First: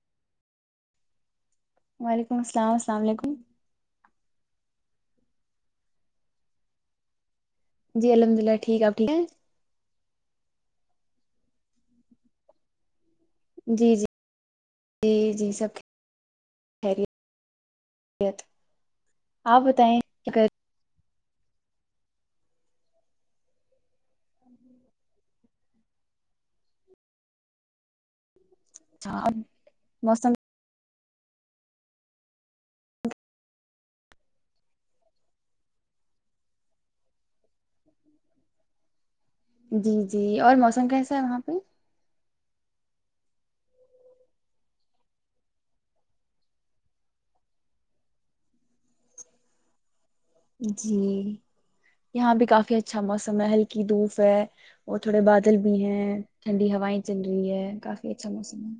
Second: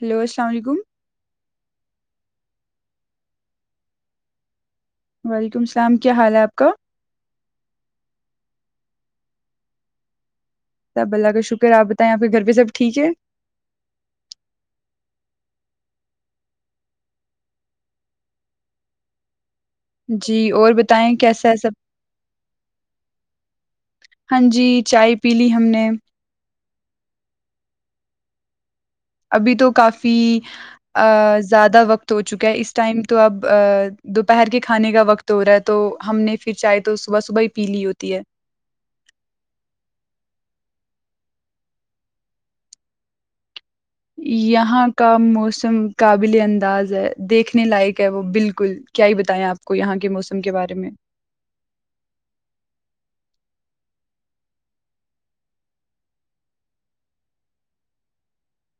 Hello السلام علیکم وعلیکم السلام السلام علیکم وعلیکم السلام کیا حال ہے آپ کا جی الحمد للہ ٹھیک آپ ٹھیک ہیں سب اللہ کا شکر ہے آپ بتائیں آپ کے گھر پہ سب ٹھیک ہے جی جی جی جی سب خریتت جی اور بتائیں کیسے سب ہاں جی چائے پی لی ہم نے اور ابھی تو کافی موسم آ زیادہ وقت ہو چکا ہے اس ٹائم تو اب دوپہر کے کھانے کا وقت ہو رہا ہے تو ہم نے پھر چائےے تو صبح صبح ہی پی لی ہوتی ہے جی جی اور موسم کیسا ہے وہاں پہ یہاں کا موسم قابل انداز ہے دیکھنے لائق ہے وہ بالکل کیا ہی بتائیں آپ کو یہاں کے موسم کے بارے میں جی یہاں بھی کافی اچھا موسم محل کی دھوپ ہے اور تھوڑے بادل بھی ہیں ٹھنڈی ہوائیں چل رہی ہے کافی اچھا موسم ہے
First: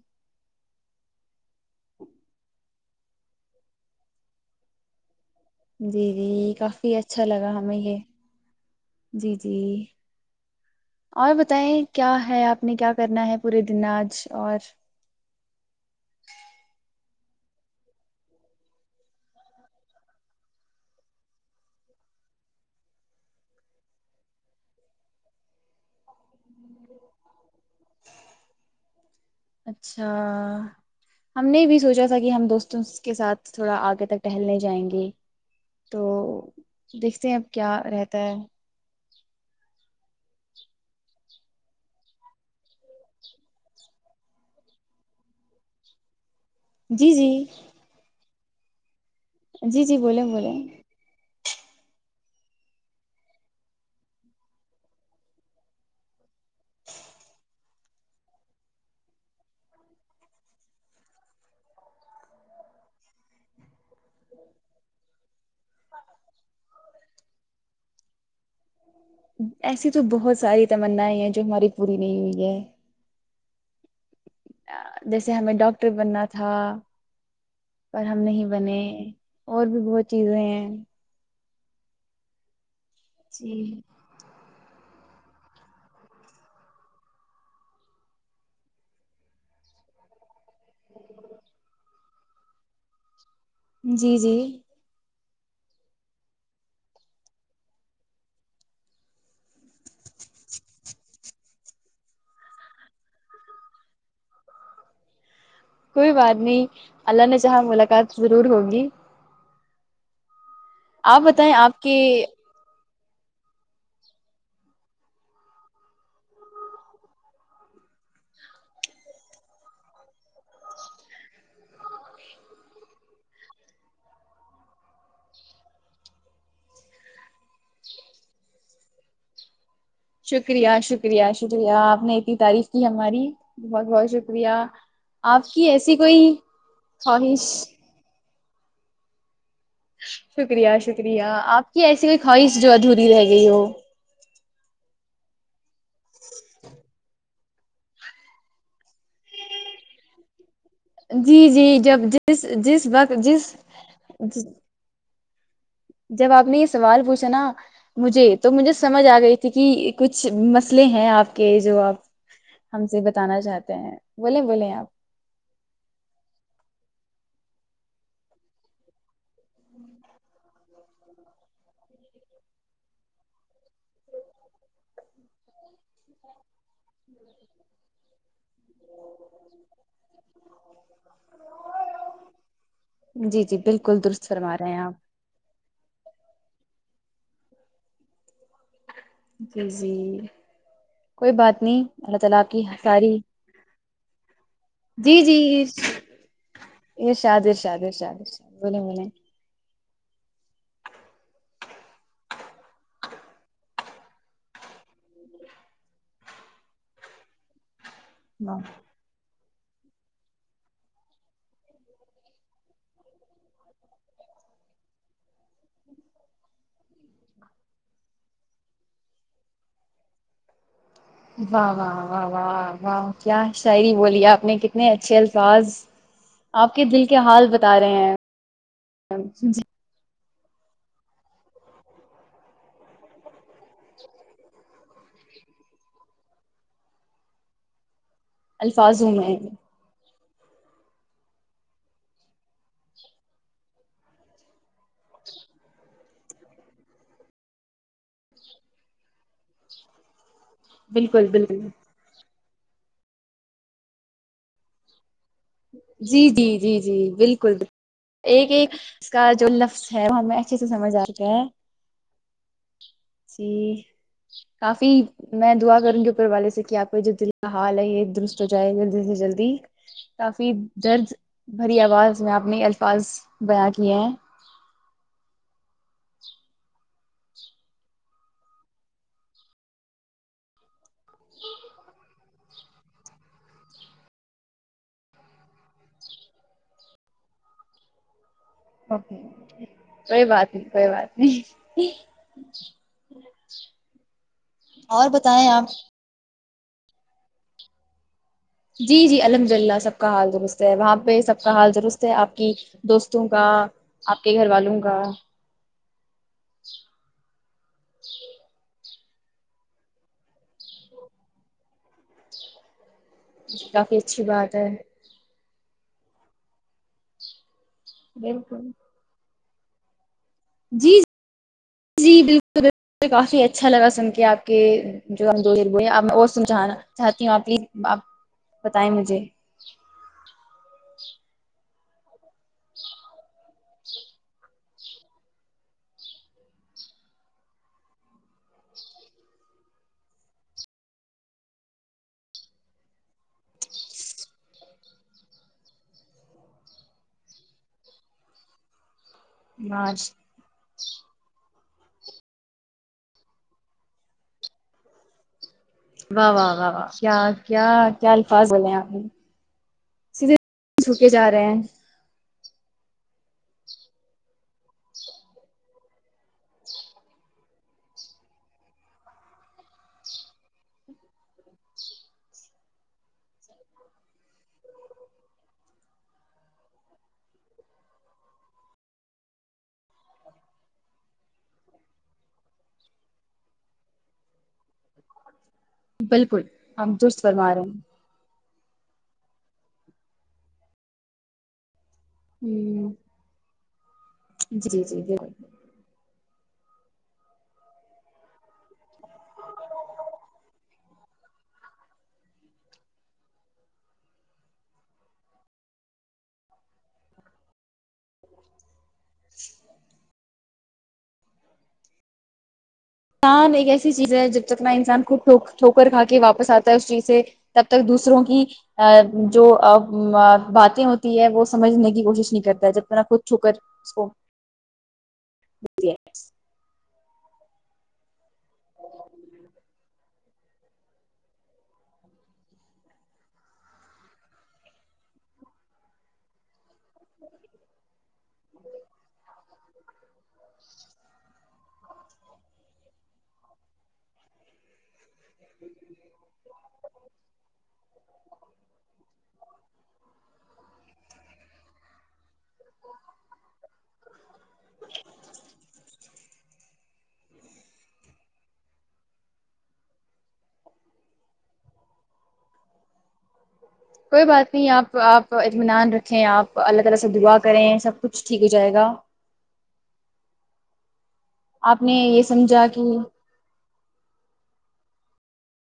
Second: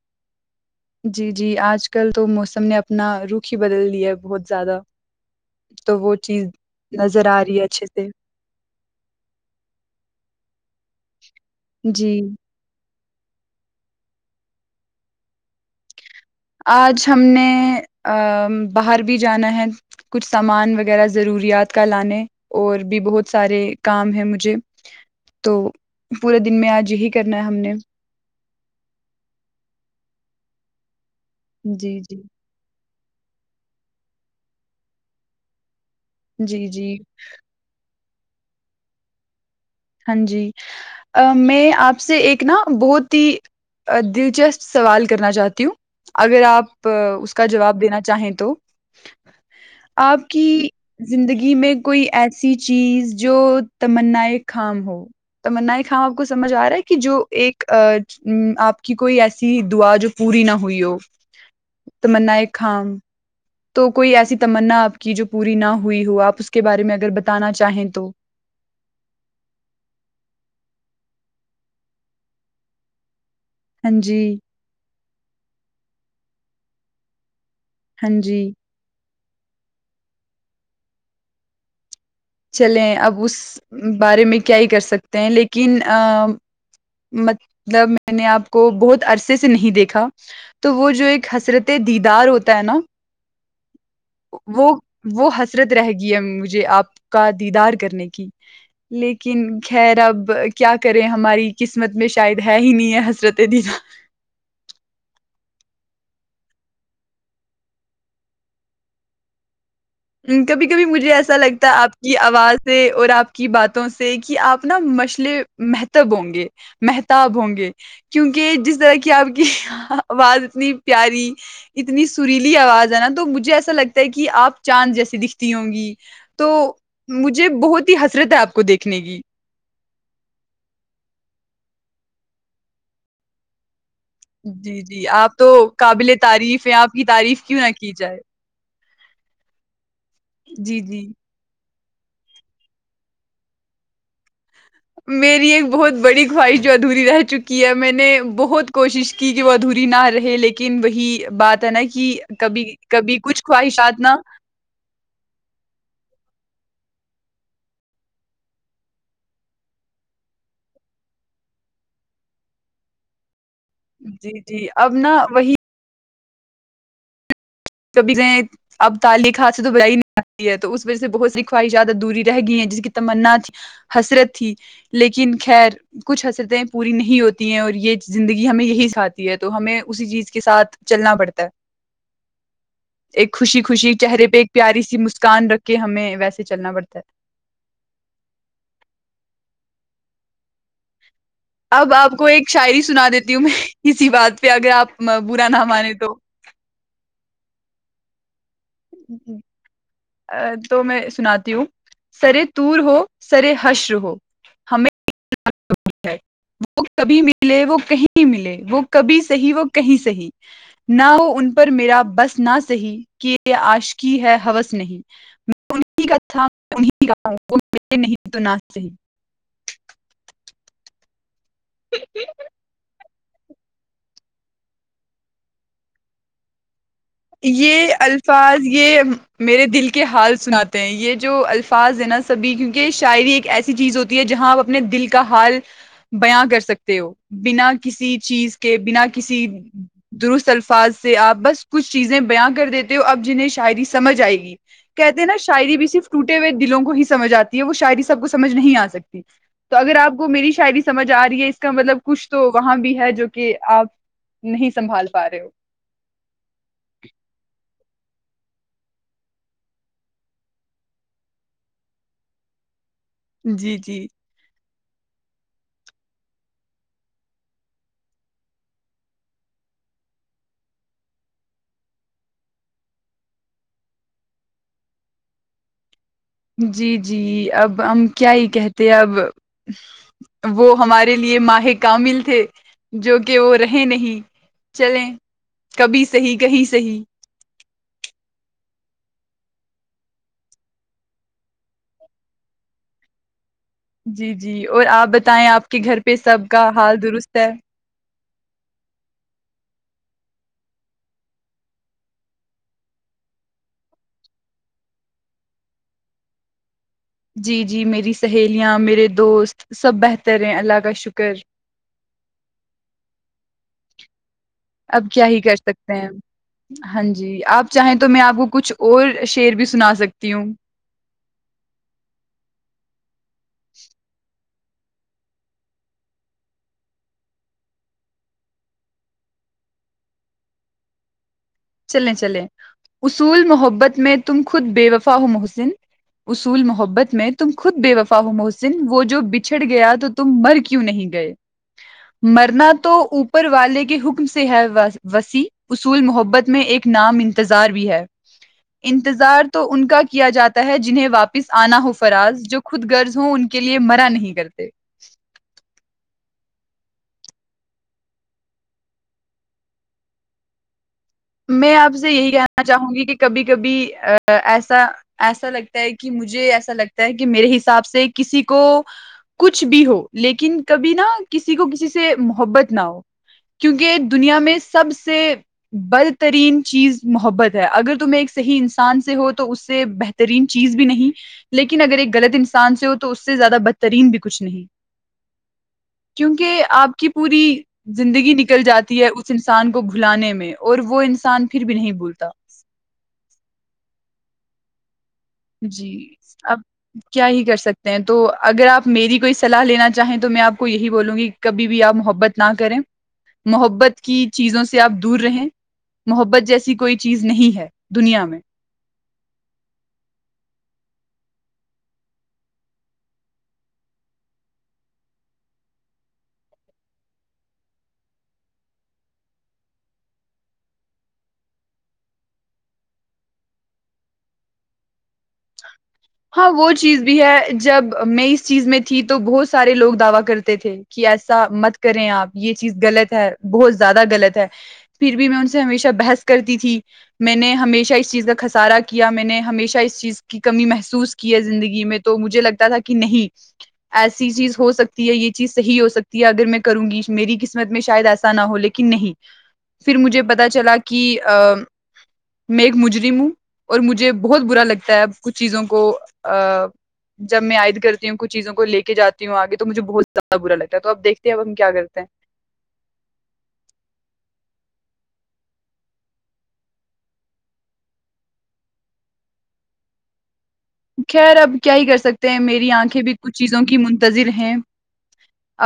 جی جی آج کل تو موسم نے اپنا رخ ہی بدل لیا ہے بہت زیادہ تو جی وہ چیز جی کافی اچھا نظر آ لگا رہی ہے ہمیں اچھے یہ سے جی جی اور بتائیں جی کیا ہے آپ نے کیا کرنا ہے پورے دن آج اور آج ہم نے باہر بھی جانا ہے کچھ سامان وغیرہ ضروریات کا لانے اور بھی بہت سارے کام ہیں مجھے تو پورے دن میں آج یہی کرنا ہے ہم نے اچھا ہم نے بھی جی سوچا تھا جی کہ ہم دوستوں کے ساتھ تھوڑا آگے تک ٹہلنے جائیں گے تو جی جی دیکھتے ہیں اب کیا رہتا [inaudible] ہاں جی میں آپ سے ایک نا بہت ہی دلچسپ سوال کرنا چاہتی ہوں اگر آپ جی اس کا جی جواب دینا چاہیں تو جی جی [inaudible] بولیں آپ کی بولیں زندگی کہ میں کوئی ایسی چیز جو تمنائی خ ہو تمنا خام آپ کو سمجھ آ رہا ہے کہ جو ایک آپ کی کوئی ایسی دعا جو پوری نہ ہوئی ہو تمنا خام تو کوئی ایسی تمنا آپ کی جو پوری نہ ہوئی ہو آپ اس کے بارے میں اگر بتانا چاہیں تو ایسی تو بہت ساری تمنائی ہیں جو ہماری پوری نہیں ہوئی ہے ہاں جی جیسے ہمیں ڈاکٹر بننا تھا پر ہم ہاں جی نہیں بنے اور بھی بہت چیزیں ہیں چلے اب اس جی بارے میں کیا ہی کر سکتے ہیں لیکن ا مطلب میں نے آپ کو بہت عرصے سے نہیں دیکھا تو وہ جو ایک حسرتیں دیدار ہوتا ہے نا جی جی وہ وہ حسرت رہ گی ہے مجھے آپ کا دیدار کرنے کی لیکن خیر اب کیا کریں ہم ہماری قسمت میں شاید ہے ہی نہیں ہے حضرت دیفا کوئی بات نہیں اللہ نے چاہا ملاقات ضرور ہوگی ہ کبھی کبھی مجھے آپ ایسا بتائیں لگتا ہے کے آپ کی آواز سے اور آپ کی باتوں سے کہ آپ نا مشلے محتب ہوں گے محتاب ہوں گے کیونکہ جس طرح کی آپ کی آواز اتنی پیاری اتنی سریلی آواز ہے نا تو مجھے ایسا لگتا ہے کہ آپ چاند جیسی دکھتی ہوں گی تو مجھے بہت ہی حسرت ہے آپ کو دیکھنے کی شکریہ شکریہ شکریہ آپ نے اتنی تعریف کی ہماری بہت بہت شکریہ جی جی آپ تو کی ایسی قابل کوئی تعریف ہیں آپ کی خواہش تعریف کیوں نہ کی جائے شکریہ جی جی شکریہ آپ کہ ایسی کوئی خواہش جو ادھوری رہ گئی ہو میری ایک بہت بڑی خواہش جو ادھی رہ چکی کیا میں نے بہت کوشش کی کہ وہ ادھوری نہ رہے لیکن وہی جی بات جی ہے نا جب کہ جس کبھی جس وقت کبھی کچھ جس خواہشات نا جب آپ نے اس سوال پوچھا نا مجھے تو مجھے سمجھ آ گئی تھی کہ کچھ مسئلے ہیں آپ کے جو آپ ہم سے بتانا چاہتے ہیں جی بولیں جی بولیں آپ اب ن وہی کبھی کہیں اب تعلیخ حاتھ سے تو بڑائی نہیں آتی ہے تو اس وجہ سے بہت سی خواہشیں زیادہ دوری رہ گئی ہیں جس کی تمنا حسرت تھی لیکن خیر کچھ حسرتیں پوری نہیں ہوتی ہیں اور یہ زندگی ہمیں یہی ساتتی ہے تو ہمیں اسی چیز کے ساتھ چلنا پڑتا ہے ایک جی جی خوشی خوشی بالکل چہرے درست پہ ایک فرما رہے ہیں پیاری سی آپ مسکان رکھے ہمیں ویسے چلنا پڑتا ہے کے جی کوئی بات نہیں اب آپ اللہ کو تعالی ایک کی شاعری سنا ساری دیتی ہوں میں کسی بات پہ اگر آپ برا نہ مانے تو یشادد اشادے شادےش [unintelligible] بولیں بولیں تو میں سناتی ہوں سرے تور ہو سرے حشر ہو ہمیں وہ کبھی ملے وہ کہیں نہیں ملے واہ وہ کبھی سے [unintelligible] صحی وہ کہیں صحی نہ وہ ان پر میرا بس نہ صحی کہ آشکی ہے ہوس نہیں ان کا تھا نہیں تو و و و و و کیا شاعری بولی آپ نے کتنے اچھے الفاظ آپ کے دل کے حال بتا یہ رہے ہیں الفاظ یہ میرے دل کے حال سے سناتے ہیں یہ جو الفاظ ہے نا سبھی کیونکہ شاعری ایک ایسی چیز ہوتی ہے جہاں آپ اپنے دل کا حال بیاں کر سکتے ہو بنا کسی چیز کے بنا الفاظوں میں کسی درست الفاظ سے آپ بس کچھ چیزیں بیاں کر دیتے ہو اب جنہیں شاعری سمجھ آئے گی کہتے ہیں نا شاعری بھی سرف ٹوٹے ہوئے دلوں کو ہی سمجھ آتی ہے وہ شاعری سب کو سمج نہیں آ سکتی تو اگر آپ کو میری شاعری سجھ آ بالکل رہی ہے اس بالکل کا مطلب کچھ تو وہاں بھی ہے جو کہ آپ نہیں سنبھال پا رہے ہو جی جی جی جی جی بالکل بالکل ایک ایک اس کا جو لفظ ہے وہ ہمیں اچھے سے سمجھ آتا ہے جی جی کافی میں دعا کروں گی اوپر والے سے کہ آپ کو ج دل کا حال ہے یہ درست ہو جائے جلدی سے جلدی کافی درد بھری آواز میں آپ نے الفاظ بیاں کیے ہیں جی جی اب ہم کیا ہی کہتے ہیں اب وہ ہمارے لیے ماہے کامل تھے جو کہ وہ رہے نہیں چلیں کبھی صحی کہیں صحی ا کوئی بات نہیں کوئی بات نہیں جی جی اور آپ بتائیں آپ کے گھر پہ سب کا حال درست ہے جی جی الحمد للہ سب کا حال درست ہے وہاں پہ سب کا حال درست ہے آپ کی دوستوں کا آپ کے گھر والوں کا جی جی میری سہیلیاں میرے دوست سب بہتر ہیں اللہ کا شکر کافی اچھی بات ہے اب کیا ہی کر سکتے ہیں ہاں جی آپ چاہے تو میں آپ کو بالکل کچھ اور شیر بھی سنا سک ہیں جی جی جی بالکل بالکل کافی اچ اچھا لگا سن کے آپ کے جو ہم دو وہ ہیں آپ اور سن چانا چاہتی ہوں آپ پلیز آپ بتائیں مجھے چلیں چلیں اصول محبت محبت میں تم خود بے وفا ہو محسن اصول محبت میں تم خود بے وفا ہو محسن وہ جو بچھڑ گیا تو تم مر کیوں نہیں گئے مرنا تو اوپر والے کے حکم سے ہے وسیع اصول محبت میں ایک نام انتظار بھی ہے ان انتظار تو ان کا ماش کیا جاتا ہے جو اننہیں واپس آنا ہو فراز جو خود غرض ہووں ان کے لیے مرا نہیں کرتے واہ واہ و و کیا کیا کیا الفاظ بے آپے میں آپ سے یہی کہنا چاہوں گی کہ کبھی کبھی ایسا ایسا لگتا ہے کہ مجھے ایسا لگتا ہے کہ میرے حساب سے کسی کو کچھ بھی ہو لیکن کبھی نہا کسی کو کسی سے محبت نہ ہو کیونکہ دنیا میں سب سے بل بدترین چیز محبت ہے اگر تم ایک صحیح انسان سے ہو تو اس سے بہترین چیز بھی نہیں لیکن اگر ایک غلط انسان سے ہو تو اس سے زیادہ بدترین بھی کچھ نہیں کیونکہ آپ کی درست پوری فرما رہے زندگی نکل جاتی ہے اس انسان کو گھلانے میں اور وہ انسان آسان پھر بھی نہیں بول ہوں جی جی بالک آپ کیا ہی کر سکتے ہیں تو اگر آپ میری کوئی صلاح لینا چاہیں تو میں آپ کو یہی بولوں گی کبھی بھی آپ محبت نہ کریں محبت کی چیزوں سے آپ دور رہیں محبت جیسی کوئی چیز نہیں ہے دنیا میں [inaudible] تان ایک ایسی چیز ہے جب تکنا انسان خود ٹھوکر کھا کے واپس آتا ہے اس چیز سے تب تک دوسروں کی ا جو باتیں ہوتی ہے وہ سمجھنے کی کوشش نہیں کرتا ہے جب تکنا خود ٹھوکر اس کو دیتی ہے۔ ہاں وہ چیز بھی ہے جب میںئی اس چیز میں تھی تو بہت سارے لگ دعوی کر کرتے تھے کہ ایسا مت کریں آپ یہ چیز غلط ہے بہت زیادہ غلط ہے پھر بھی میں ان سے ہمیشہ بحث کرتی تھی میں نے ہمیشہ اس چیز کا خسارا کیا میں نے ہمیشہ اس چیز کی کمی محس محسوس کیا زندگی میں تو مجھے لگتا تھا کہ نہیں ایسی چیز ہو سکتی یہ چیز صحی ہو سکتی ہے اگر میں کروں گی میری قسمت میں شاید ایسا نہ ہو لیکن نہیں پھر مجھے پتا چلا کہ میں ایک مجرم ہوں اور مجھے بہت برا لگتا ہے اب کچھ چیزوں کو ا جب میں عائد کرتی ہوں کچھ چیزوں کو لے کے جاتی ہوں آگے تو مجھے بہت زیادہ برا لگتا ہے تو اب دیکھتے ہیں اب ہم کیا کرتے ہیں کوئی بات نہیں آپ آپ اطمینان رکھیں آپ اللہ تعالی سے دعا کریں سب کچھ ٹھیک ہو جائے گا خیر اب کیا آپ ہی نے کر یہ سکتے ہیں سمجھا میری کہ آنکھیں بھی کوئی کچھ چیزوں کی منتظر ہیں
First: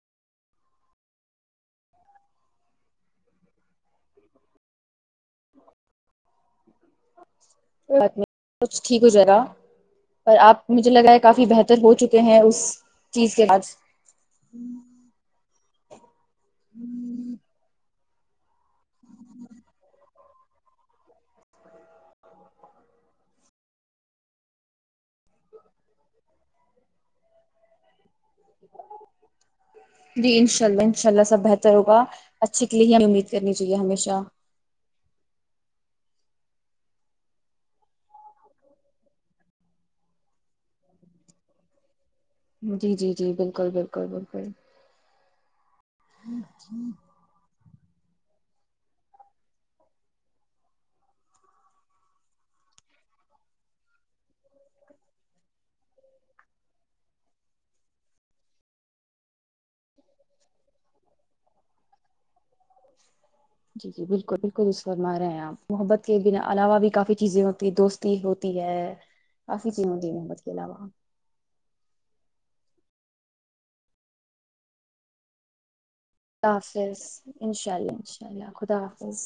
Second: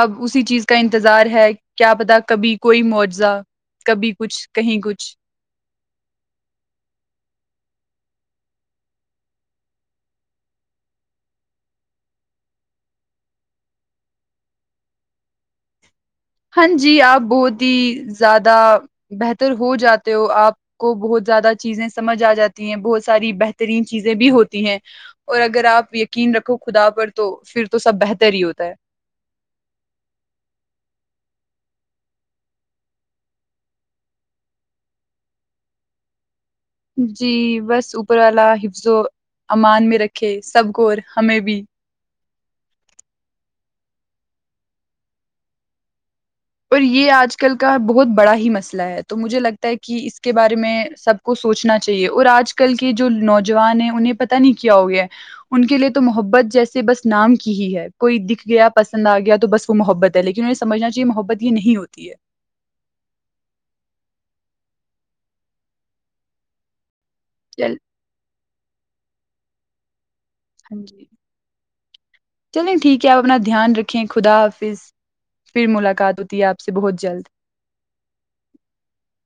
اب اسی چیز کا انتظار ہے کیا پتہ کبھی کوئی معاوضہ کبھی کچھ کہیں کچھ ب کچھ ٹھیک ہو جائے گا پر آپ مجھے لگا ہے کافی بہتر ہو چکے ہیں اس چیز کے بعد ہاں جی آپ بہت ہی زیادہ بہتر ہو جاتے ہو آپ کو بہت زیادہ چیزیں سمجھ آ جاتی ہیں بہت ساری بہترین چیزیں بھی ہوتی ہیں اور اگر آپ یقین رکھو خدا پر تو پھر تو سب بہتر ہی ہوتا ہے جی انشاء اللہ انشاء اللہ سب بہتر ہوگا اچھے کے لیے ہی ہمیں امید کرنی چاہیے ہمیشہ جی بس اوپر والا حفظ و امان میں رکھے سب ور ہمیں بھی جی جی جی بالکل بالکل بالکل اور یہ آج کل کا بہت بڑا ہی مسئلہ ہے تو مجھے لگتا ہے کہ اس کے بارے میں سب کو سوچنا چاہیے اور آج کل کے جو نوجوان ہیں انہیں پتاہ نہیں کیا ہو گیا ہے ان کے لیے تو محبت جیسے بس نام کی ہی ہے کوئی دکھ گیا پسند آ گیا تو بس وہ محبت ہے لیکن انہیں سمجھنا چاہیے محبت نہیں ہوتی ہے جی جی بالکل بالکل اس فرما رہے ہیں آپ محبت کے ب علاوہ بھی کافی چیزیں ہوتی ہے چل دوستی ہوتی ہے کافی چیزوں دی گ ہیں ہاں جی چلو ٹھیک کہ آپ اپنا دھیان رکھیں خدا حافظ پھر ملاقات ہوتی ہے خدا آپ سے حافظ بہت جلد ان شاء اللہ ان شاء اللہ خدا حافظ